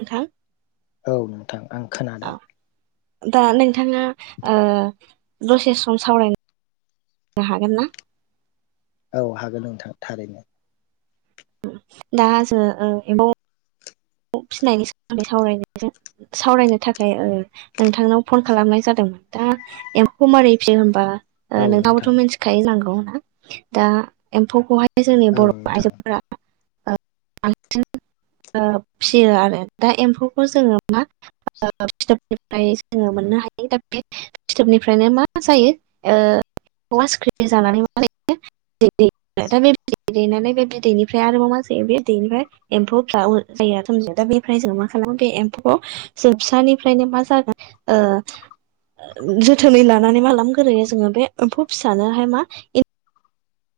नोंथां औ नोंथां आं खोनादों औ दा नोंथाङा ओ दसे सम सावरायनो हागोन ना? औ हागोन नोंथां थारैनो दा जो ओ एबौ फिनायनि सोमोन्दै सावरायनो जों सावरायनो थाखाय ओ नोंथांनाव फन खालामनाय जादों दा एमफौखौ मारै फियो होमबा ओ औ नोंथाङाबोथ' नोंथां मिनथिखायो जानागौ दा एमफौखौहाय जोंनि औ बर' नोंथां आइजोफोरा ओ बांसिन ओ फियो आरो दा एमफौखौ जोङो मा ओ फिथोबनिफ्राय जोङो मोननो हायो दा बे फिथोबनिफ्रायनो मा जायो ओ एमफौआ सिख्रि जानानै मा जायो बिदै दैयो दा बे बिदै दैनानै बे बिदैनिफ्राय आरोबाव मा जायो बे बिदैनिफ्राय एमफौ फ्राबो जायोथजो दा बेनिफ्राय जों मा खालामो बे एमफौआव जों फिसानिफ्रायनो मा जागोन जोथोनै लानानै माला गोरोयो जोङो बे एमफौ फिसानोहाय मा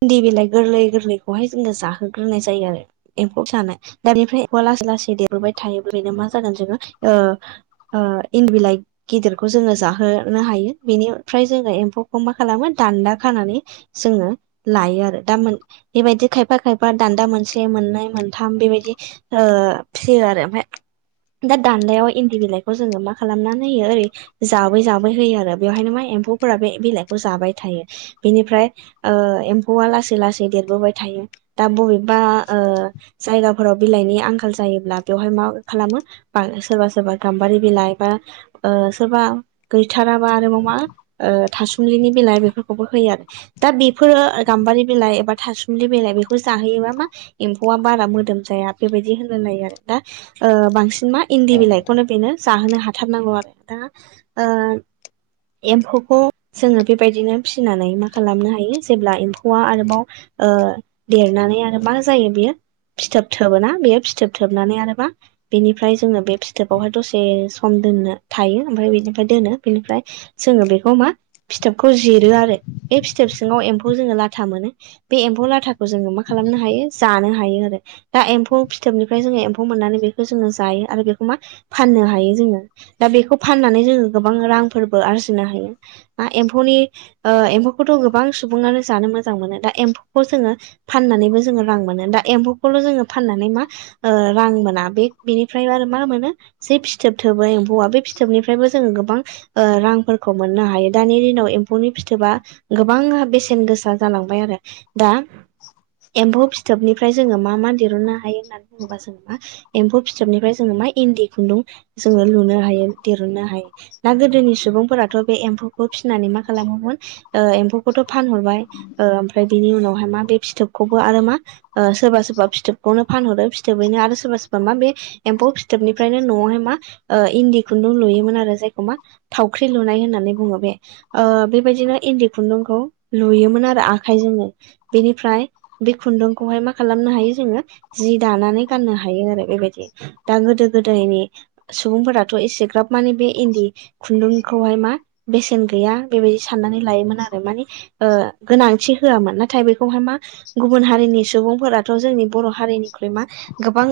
इनदि बिलाइ गोरलै गोरलैखौहाय जोङो जाहोग्रोनाय जायो आरो एमफौ जानाय दा बेफ्राय लासै लासै देरबोबाय थायो बेनो मा जागोन जोङो ओ ओ इनदि बिलाइ गिदिरखौ जोङो जाहोनो हायो बेनिफ्राय जोङो एमफौखौ मा खालामो दान्दा खानानै जोङो लायो आरो दा मोन बेबायदि खायफा खायफा दान्दा मोनसे मोननै मोनथाम बेबायदि ओ ओ फियो आरो ओमफाय दा दान्दायाव इन्दि बिलाइखौ जोङो मा खालामनानै होयो ओरै जाबै जाबै होयो आरो बेवहायनो मा एम्फौफोरा बे बिलाइखौ जाबाय थायो बेनिफ्राय एम्फौ लासै लासै देरबोबाय थायो दा बबेबा जायगाफोराव बिलाइनि आंखाल जायोब्ला बेवहाय मा खालामो सोरबा सोरबा गाम्बारि बिलाइ बा सोरबा गैथाराबा आरोबाव मा थासुमलिनि बिलाइ बेफोरखौबो होयो आरो दा बेफोरो गाम्बारि बिलाइ एबा थासुमलि बिलाइ बेखौ जाहोयोबा मा एम्फौआ बारा मोदोम जाया बेबायदि होन आरो दा बांसिन मा इन्दि औ नोंथां बिलाइखौनो बेनो जाहोनो हाथारनांगौ आरो दा एम्फौखौ जोङो बेबायदिनो फिसिनानै मा खालामनो हायो जेब्ला एम्फौआ आरोबाव देरनानै आरो मा जायो बेयो फिथोब थोबोना बेयो फिथोब थोबनानै आरोबा बेनिफ्राय जोङो बे फिथोबावहाय दसे सम दोननो थायो ओमफ्राय बेनिफ्राय दोनो बेनिफ्राय जोङो बेखौ मा फिथोबखौ जिरो आरो बे फिथोब सिङाव एम फौ लाथा मोनो बे एम्फौ लाथाखौ जोङो मा खालामनो हायो जानो हायो आरो दा एम्फौ फिथ थोबनिफ्राय जोङो एम्फौ मोननानै बेखौ जोङो जायो आरो बेखौ मा फाननो हायो जोङो दा बेखौ फाननानै बां रांफोरबो आरजिनो हायो एमफौनि एमफौखौथ' गोबां सुबुङानो जानो मोजां मोनो दा एम्फौखौ जोङो फाननानैबो जोङो रां मोनो दा एम्फौखौल' जोङो फाननानै बेनिफ्राय मा ओ रां मोना बेनिफ्राय आरो मा मोनो जे फिथोब थोबो एम हौवा बे फिथोबनिफ्रायबो जोङो गोबां रांफोरखौ मोननो हायो दानि दिनाव एम्फौनि फिथोबा गोबां बेसेन गोसा जालांबाय आरो दा एम्फौ फिथोबनिफ्राय जोङो मा मा दिरुननो हायो होननानै बुङोबा जोङो मा एम्फौ फिथोबनिफ्राय जोङो म इन्दि खुन्दुं जोङो लुनो हायो दुननो हायो ना गोदोनि सुबुंफोराथ' बे एम्फौ खौ फिनानै मा खालामोमोन एम्फौखौथ' फानहरबाय ओमफ्राय बिनि उनावहाय मा बे फिथोबखौबो आरो मा सोरबा सोरबा फिथोबखौनो फानहरो फिथोबैनो आरो सोरबा सोरबा मा बे एम्फौ फिथोबनिफ्रायनो न'आवहाय मा इन्दि खुन्दुं लुयो नुयोमोन आरो जायखौ मा थावख्रि लुनाय होननानै बुङो बे बेबायदिनो इन्दि खुन्दुंखौ लुयोमोन आरो आखाइजोंनो बेनिफ्राय बे खुन्दुंखौहाय मा खालामनो हायो जोङो जि दानानै गाननो हायो आरो बेबायदि दा गोदो गोदायनि सुबुंफोराथ' एसेग्राब माने बे इन्दि खुन्दुंखौहाय मा बेसेन गैया बेबायदि साननानै लायोमोन आरो माने गोनांथि होआमोन नाथाय बेखौहाय मा गुबुन हारिनि सुबुंफोराथ' जोंनि बर' हारिनिख्रुइ मा गोबां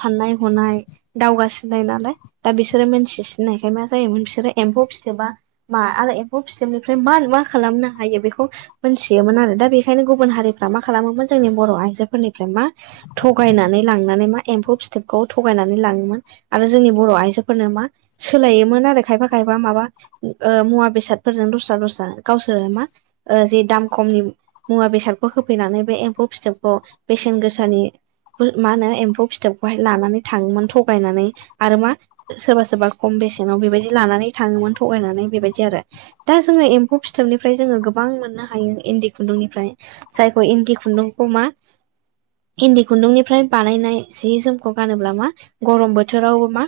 साननाय हनाय दावगासिनाय नालाय दा बिसोरो मोनथिसिननायखाय मा जायोमोन बिसोरो एम्फौ फोबा मा आरो एम्फौ फिथोबनिफ्राय मा मा खालामनो हायो बेखौ मोनथियोमोन आरो दा बेखायनो गुबुन हारिफ्रा मा खालामोमोन जोंनि बर' आइजोफोरनिफ्राय मा थग थगायनानै लांनानै मा एम्फौ फिथोबखौ थगायनानै लाङोमोन आरो जोंनि बर' आइजो फोरनो मा सोलायोमोन आरो खायफा खायफा माबा मुवा बेसादफोरजों दस्रा दस्रा गावसोर मा जि दाम खमनि मुवा बेसादखौ होफैनानै बे एम्फौ फिथोबखौ बेसेन गोसानि मा होनो एम्फौ फिथोबखौहाय लानानै थाङोमोन थगायनानै आरो मा सोरबा सोरबा खम बेसेनाव बेबायदि लानानै थाङोमोन थगायनानै बेबायदि आरो दा जोङो एम्फौ फिथोबनिफ्राय जोङो गोबां मोननो हायो इन्दि खुन्दुंनिफ्राय जायखौ इन्दि खुन्दुंखौ मा इन्दि खुन्दुंनिफ्राय बानायनाय जि जोमखौ गानोब्ला मा गरम बोथोराव मा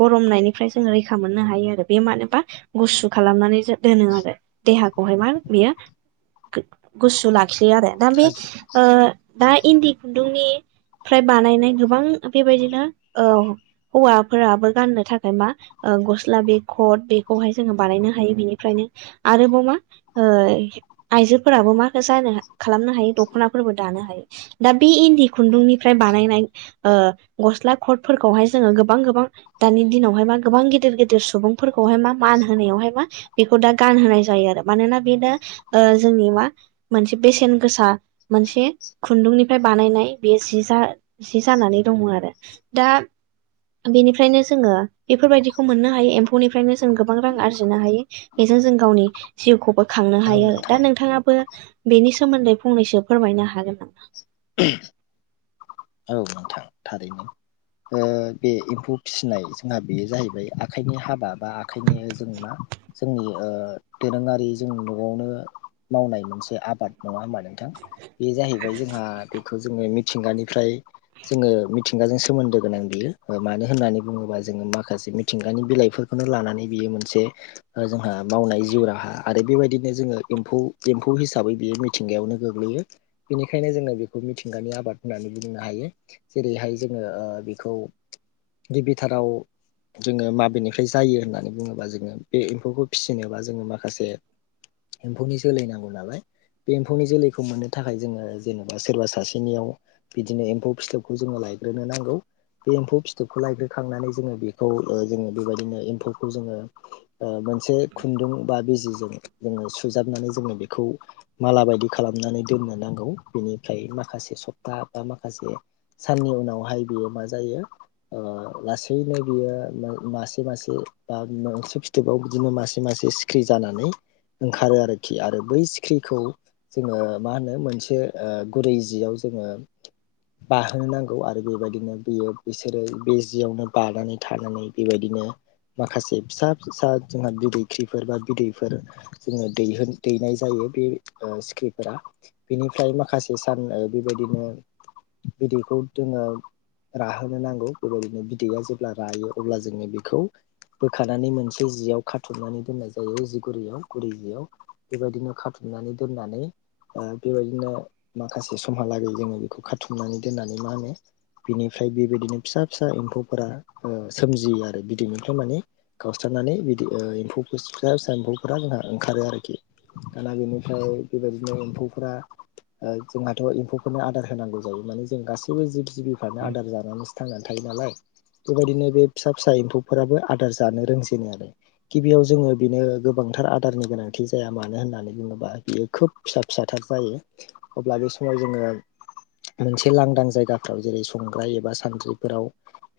गरमनायनिफ्राय जों रैखा मोननो हायो आरो बे मानोबा गुसु खालामनानै दोनो आरो देहाखौहाय मा बेयो गुसु लाखियो आरो दा बे दा इन्दि खुन्दुंनिफ्राय बानायनाय गोबां बेबायदिनो औ हौवाफोराबो गाननो थाखाय मा गस्ला बे खट बेखौहाय जोङो बानायनो हायो बिनिफ्रायनो आरो बाव मा आइजोफोराबो मा जानो खालामनो हायो दख'नाफोरबो दानो हायो दा बे इनदि खुन्दुंनिफ्राय बानायनाय गस्ला खटफोरखौहाय जोङो गोबां गोबां दानि दिनाव बां गिदिर गिदिर सुबुंफोरखौहाय मा मानहोनायावहाय मा बेखौ गानहोनाय जायो आरो मानोना बेनो जोंनि मा मोनसे बेसेन गोसा मोनसे खुन्दुंनिफ्राय बानायनाय बे जि जा जि जानानै दङ आरो दा बेनिफ्रायनो जोङो बेफोरबायदिखौ मोननो हायो एम्फौनिफ्रायनो जों गोबां रां आरजिनो हायो जों गावनि जिउखौबो खांनो औ हायो आरो दा नोंथां नोंथाङाबो बेनि सोमोन्दै फंनैसो फोरमायनो हागोन नामा औ नोंथां थारैनो बे एम्फौ फिसिनाय जोंहा बेयो जाहैबाय आखाइनि हाबा बा आखाइनि जेनेबा जोंनि दोरोङारि जोंनि न'आवनो मावनाय मोनसे आबाद नङा होमबा नोंथां बे जाहैबाय जोंहा दैखौ जोङो मिथिंगानिफ्राय जोङो मिथिंगाजों सोमोन्दो गोनां बियो मानो होननानै बुङोबा जोङो माखासे मिथिंगानि बिलाइ खौनो लानानै बियो मोनसे जोंहा मावनाय जिउ राहा आरो बेबायदिनो जोंङो एमफौ हिसाबै बियो मिथिंगायावनो गोग्लैयो बेनिखायनो जोङो बेखौ बेखौ मिथिंगानि आबाद होननानै बुंनो हायो जेरैहाय जोङो बेखौ गिबिथाराव जोङो माबेनिफ्राय जायो होननानै बुङोबा जोङो बे एम्फौखौ फिसिनो बा जोङो माखासे एम्फौनि जोलै नांगौ नालाय बे एम्फौनि जोलैखौ मोननो थाखाय जोङो जेनेबा बा सोरबा सासेनियाव बिदिनो एम्फौ फिथोबखौ जोङो लायग्रोनो नांगौ बे एम्फौ फिथोबखौ लायग्रोखांनानै जोङो बेखौ जोङो बेबायदिनो एम्फौखौ जोङो मोनसे खुन्दुं बा बिजिजों जोङो सुजाबनानै जोङो बेखौ माला बायदि खालामनानै दोननो नांगौ बेनिफ्राय माखासे सप्ता बा माखासे साननि उनावहाय बेयो मा जायो लासैनो बियो मासे मासे बा मोनसे फिथोबाव बिदिनो मासे मासे सिख्रि जानानै ओंखारो आरोखि आरो बै सिख्रिखौ जोङो मा होनो मोनसे गुरैजियाव जोङो बाहोनो नांगौ आरो बेबायदिनो बियो बिसोरो बे जियावनो बानानै थानानै बेबायदिनो माखासे फिसा फिसा जोंहा बिदैख्रिफोर बा बिदैफोर जोङो दैहो दैनाय जायो बे सिखिरिफोरा बेनिफ्राय माखासे सान बेबायदिनो बिदैखौ जोङो राहोनो नांगौ बेबायदिनो बिदैया जेब्ला रायो अब्ला जोङो बेखौ बोखानानै मोनसे जियाव खाथुमनानै दोननाय जायो जिगुरैयाव गुरै जियाव बेबायदिनो खाथुम नानै दोननानै बेबायदि बिदिनो माखासे समहालागै जोङो बेखौ खाथुमनानै दोननानै मा होनो बिनिफ्राय बेबायदिनो फिसा फिसा एम्फौफोरा सोमजियो आरो बिदैनिफ्राय माने गावस्रानो बिदि फिसा फिसा एम्फौफोरा जोंहा ओंखारो आरोखि दाना बेनिफ्राय बे बिदिनो एम्फौफ्रा जोंहाथ' एम्फौफोरनो आदार होनांगौ जायो माने जों गासैबो जिब जिबिफ्रानो आदार जानानै थांनानै थायो नालाय बेबायदिनो बे फिसा फिसा एम्फौफोराबो आदार जानो रोंजेनो आरो गिबियाव जोङो बेनो गोबांथार आदारनि गोनांथि जाया मानो होननानै बुङोबा बियो खोब फिसा फिसा थार जायो अब्ला बे समाव जोङो मोनसे लांदां जायगाफोराव जेरै संग्राय एबा सानद्रिफोराव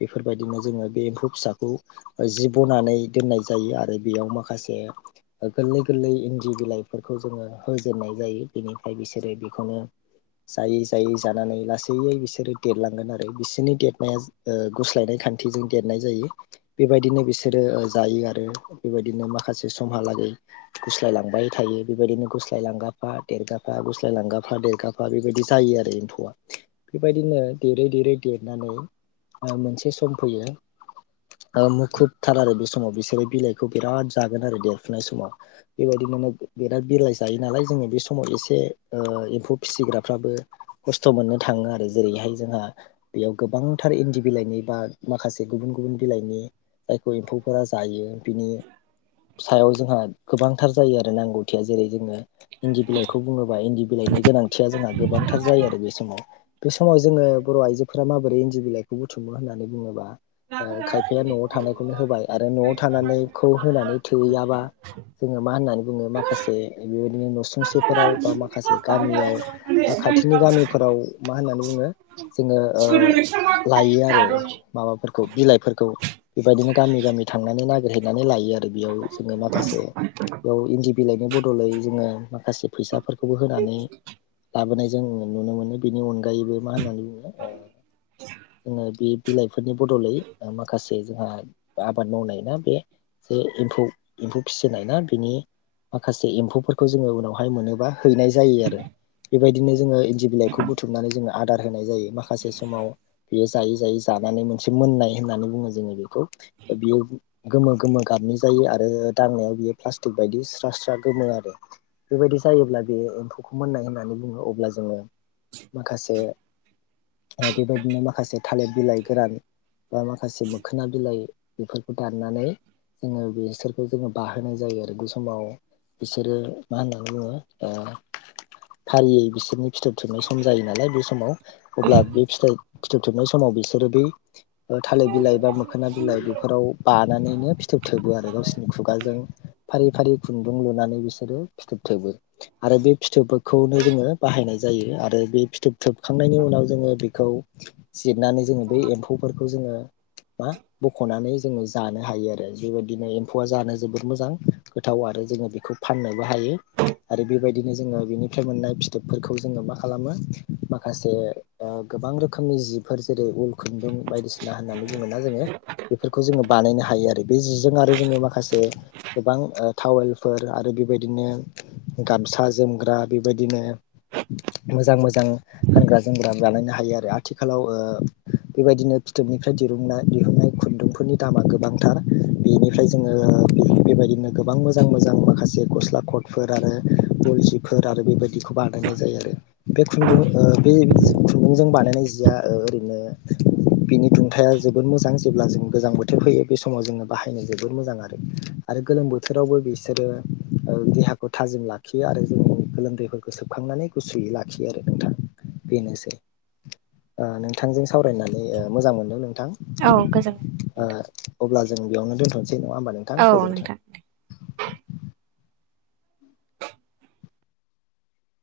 बेफोरबायदिनो जोङो बे एम्फौ फिसाखौ जि बनानै दोननाय जायो आरो बेयाव माखासे गोरलै गोरलै इन्दि बिलाइफोरखौ जोङो होजेननाय जायो बेनिफ्राय बिसोरो बेखौनो जायै जायै जानानै लासै बिसोरो देरलांगोन आरो बिसोरनि देरनाया ओ गुस्लायनाय खान्थिजों देरनाय जायो बेबायदिनो बिसोरो जायो आरो बेबायदिनो माखासे समहा लागै गुस्लाय लांबाय थायो बेबायदिनो गुस्लाय लांगाफा देरगाफा गुस्ल लांगाफा देरगाफा बेबायदि जायो आरो एम्फौआ बेबायदिनो देरै देरै देरनानै ओ मोनसे सम फैयो औ‌ मुखुबथार आरो बे समाव बिसोरो बिलाइखौ बिराद जागोन आरो देरफुनाय समाव बेबायदि मोनो बिराद बिलाइ जायो नालाय जोङो बे समाव एसे ओ एमफौ फिसिग्राफ्राबो खसथ' मोननो थाङो आरो जेरैहाय जोंहा बेयाव गोबां थार इनदि बिलाइनि बा माखासे गुबुन गुबुन बिलाइनि जायखौ एमफौफोरा जायो बिनि सायाव जोंहा गोबांथार जायो आरो नांगौथिया जेरै जोङो इनदि बिलाइखौ बुङो बा इनदि बिलाइनि गोनांथिया जोंहा गोबांथार जायो आरो बे समाव बे समाव जोङो बर' आइजोफोरा माबोरै इनदि बिलाइखौ बुथुमो होननानै बुङोब्ला ओ खायफाया न'आव थानायखौनो होबाय आरो न'आव थानानैखौ होनानै थोहैयाबा जोङो मा होननानै बुङो माखासे बेबायदिनो नसुंसेफोराव बा माखासे गामियाव बा खाथिनि गामिफोराव मा होननानै बुङो जोङो ओ लायो आरो माबाफोर खौ बिलाइफोरखौ बेबायदिनो गामि गामि थांनानै नागिरहैनानै लायो आरो बेयाव जोङो माखासे बेयाव इनदि बिलाइनि बदलै जोङो माखासे फैसा फोरखौबो होनानै लाबोनाय जों नुनो मोनो बेनि अनगायैबो मा होननानै बुङो ओ जोङो बे बिलाइफोरनि बद'लै माखासे जोंहा आबाद मावनाय ना बे जे एमफौ एमफौ फिसिनाय ना बिनि माखासे एमफौफोरखौ जोङो उनावहाय मोनोबा हैनाय जायो आरो बेबायदिनो जोङो इनदि बिलाइखौ बुथुमनानै जोङो आदार होनाय जायो माखासे समाव बियो जायै जायै जा लाननै मोननाय होननानै बुङो जोङो बे बियो गोमो गोमो गाबनाय जायो आरो दांनायाव बे प्लासटिक बादि स्रा स्रा गोमो आरो बेबायदि जायोब्ला बे एमफौखौ मोननाय होननानै बुङो अब्ला जोङो माखासे ओ बेबायदिनो माखासे थालिर बिलाइ गोरान बा माखासे मोखोना बिलाइ बेफोरखौ दाननानै जोङो बेसोरखौ जोङो बाहोनाय जायो आरो बे समाव बिसोरो मा होनना बुङो ओ फारियै बिसोरनि फिथोब थोबनाय सम जायो नालाय बे समाव अब्ला बे फिथाइ फिथोब थोबनाय समाव बिसोरो बै ओ थालिर बिलाइ बा मोखोना बिलाइ बेफोराव बानानैनो फिथोब थोबो आरो गावसिनि खुगाजों फारि फारि खुनदुं लुनानै बिसोरो फिथोब थोबो आरो बे फिथोबफोरखौनो जोङो बाहायनाय जा जायो आरो बे फिथोब थोबखांनायनि उनाव जोङो बेखौ जिरनानै जोङो बे एमफौफोरखौ जों यो मा बख'नानै जोङो जानो हायो आरो बेबायदिनो एमफौआ जानो जोबोद मोजां गोथाव आरो फाय जोङो बेखौ फाननोबो हायो आरो बेबायदिनो जोङो बेनिफ्राय मोननाय फिथोबफोरखौ जोङो मा खालामो माखासे ओ गोब बां रोखोमनि जिफोर जेरै उल खुनदुं बायदिसिना होननानै बुङोना जोङो बेफोरखौ जोङो बानायनो हायो आरो बे जिजों आरो जोङो माखासे गोबां टावेलफोर आरो बेबायदिनो गामसा जोमग्रा बेबायदिनो मोजां मोजां गानग्रा जोमग्रा बानायायनो हायो आरो आथिखालाव ओ बेबायदिनो फिथोबनिफ्राय दिरुंनाय दिहुननाय खुनदुंफोरनि दामा गोबांथार बेनिफ्राय जोङो बेबायदि दिनो गोबां मोजां मोजां माखासे गस्ला ख'थ फोर आरो उलसिफोर आरो बेबायदिखौ बानायनाय जायो आरो बे खुनदुं ओ बे खुन्दुंजों बानायनाय जिया ओ ओरैनो बिनि दुंथाया जोबोद मोजां जेब्ला जों गोजां बोथोर फैयो बे समाव जोङो बाहायनो जोबोर मोजां आरो आरो गोलोम बोथोरावबो बिसोरो ओ देहा खौ थाजिम लाखियो आरो जोंनि गोलोमदैफोरखौ सोबखांनानै गुसुयै लाखियो आरो नोंथां बेनोसै ओ नोंथांजों सावरायनानै ओ मोजां मोनदों नोंथां औ गोजोन ओ अब्ला जों बेयावनो दोनथ' सै नङा होमबा नोंथां औ गोजोनथों नोंथां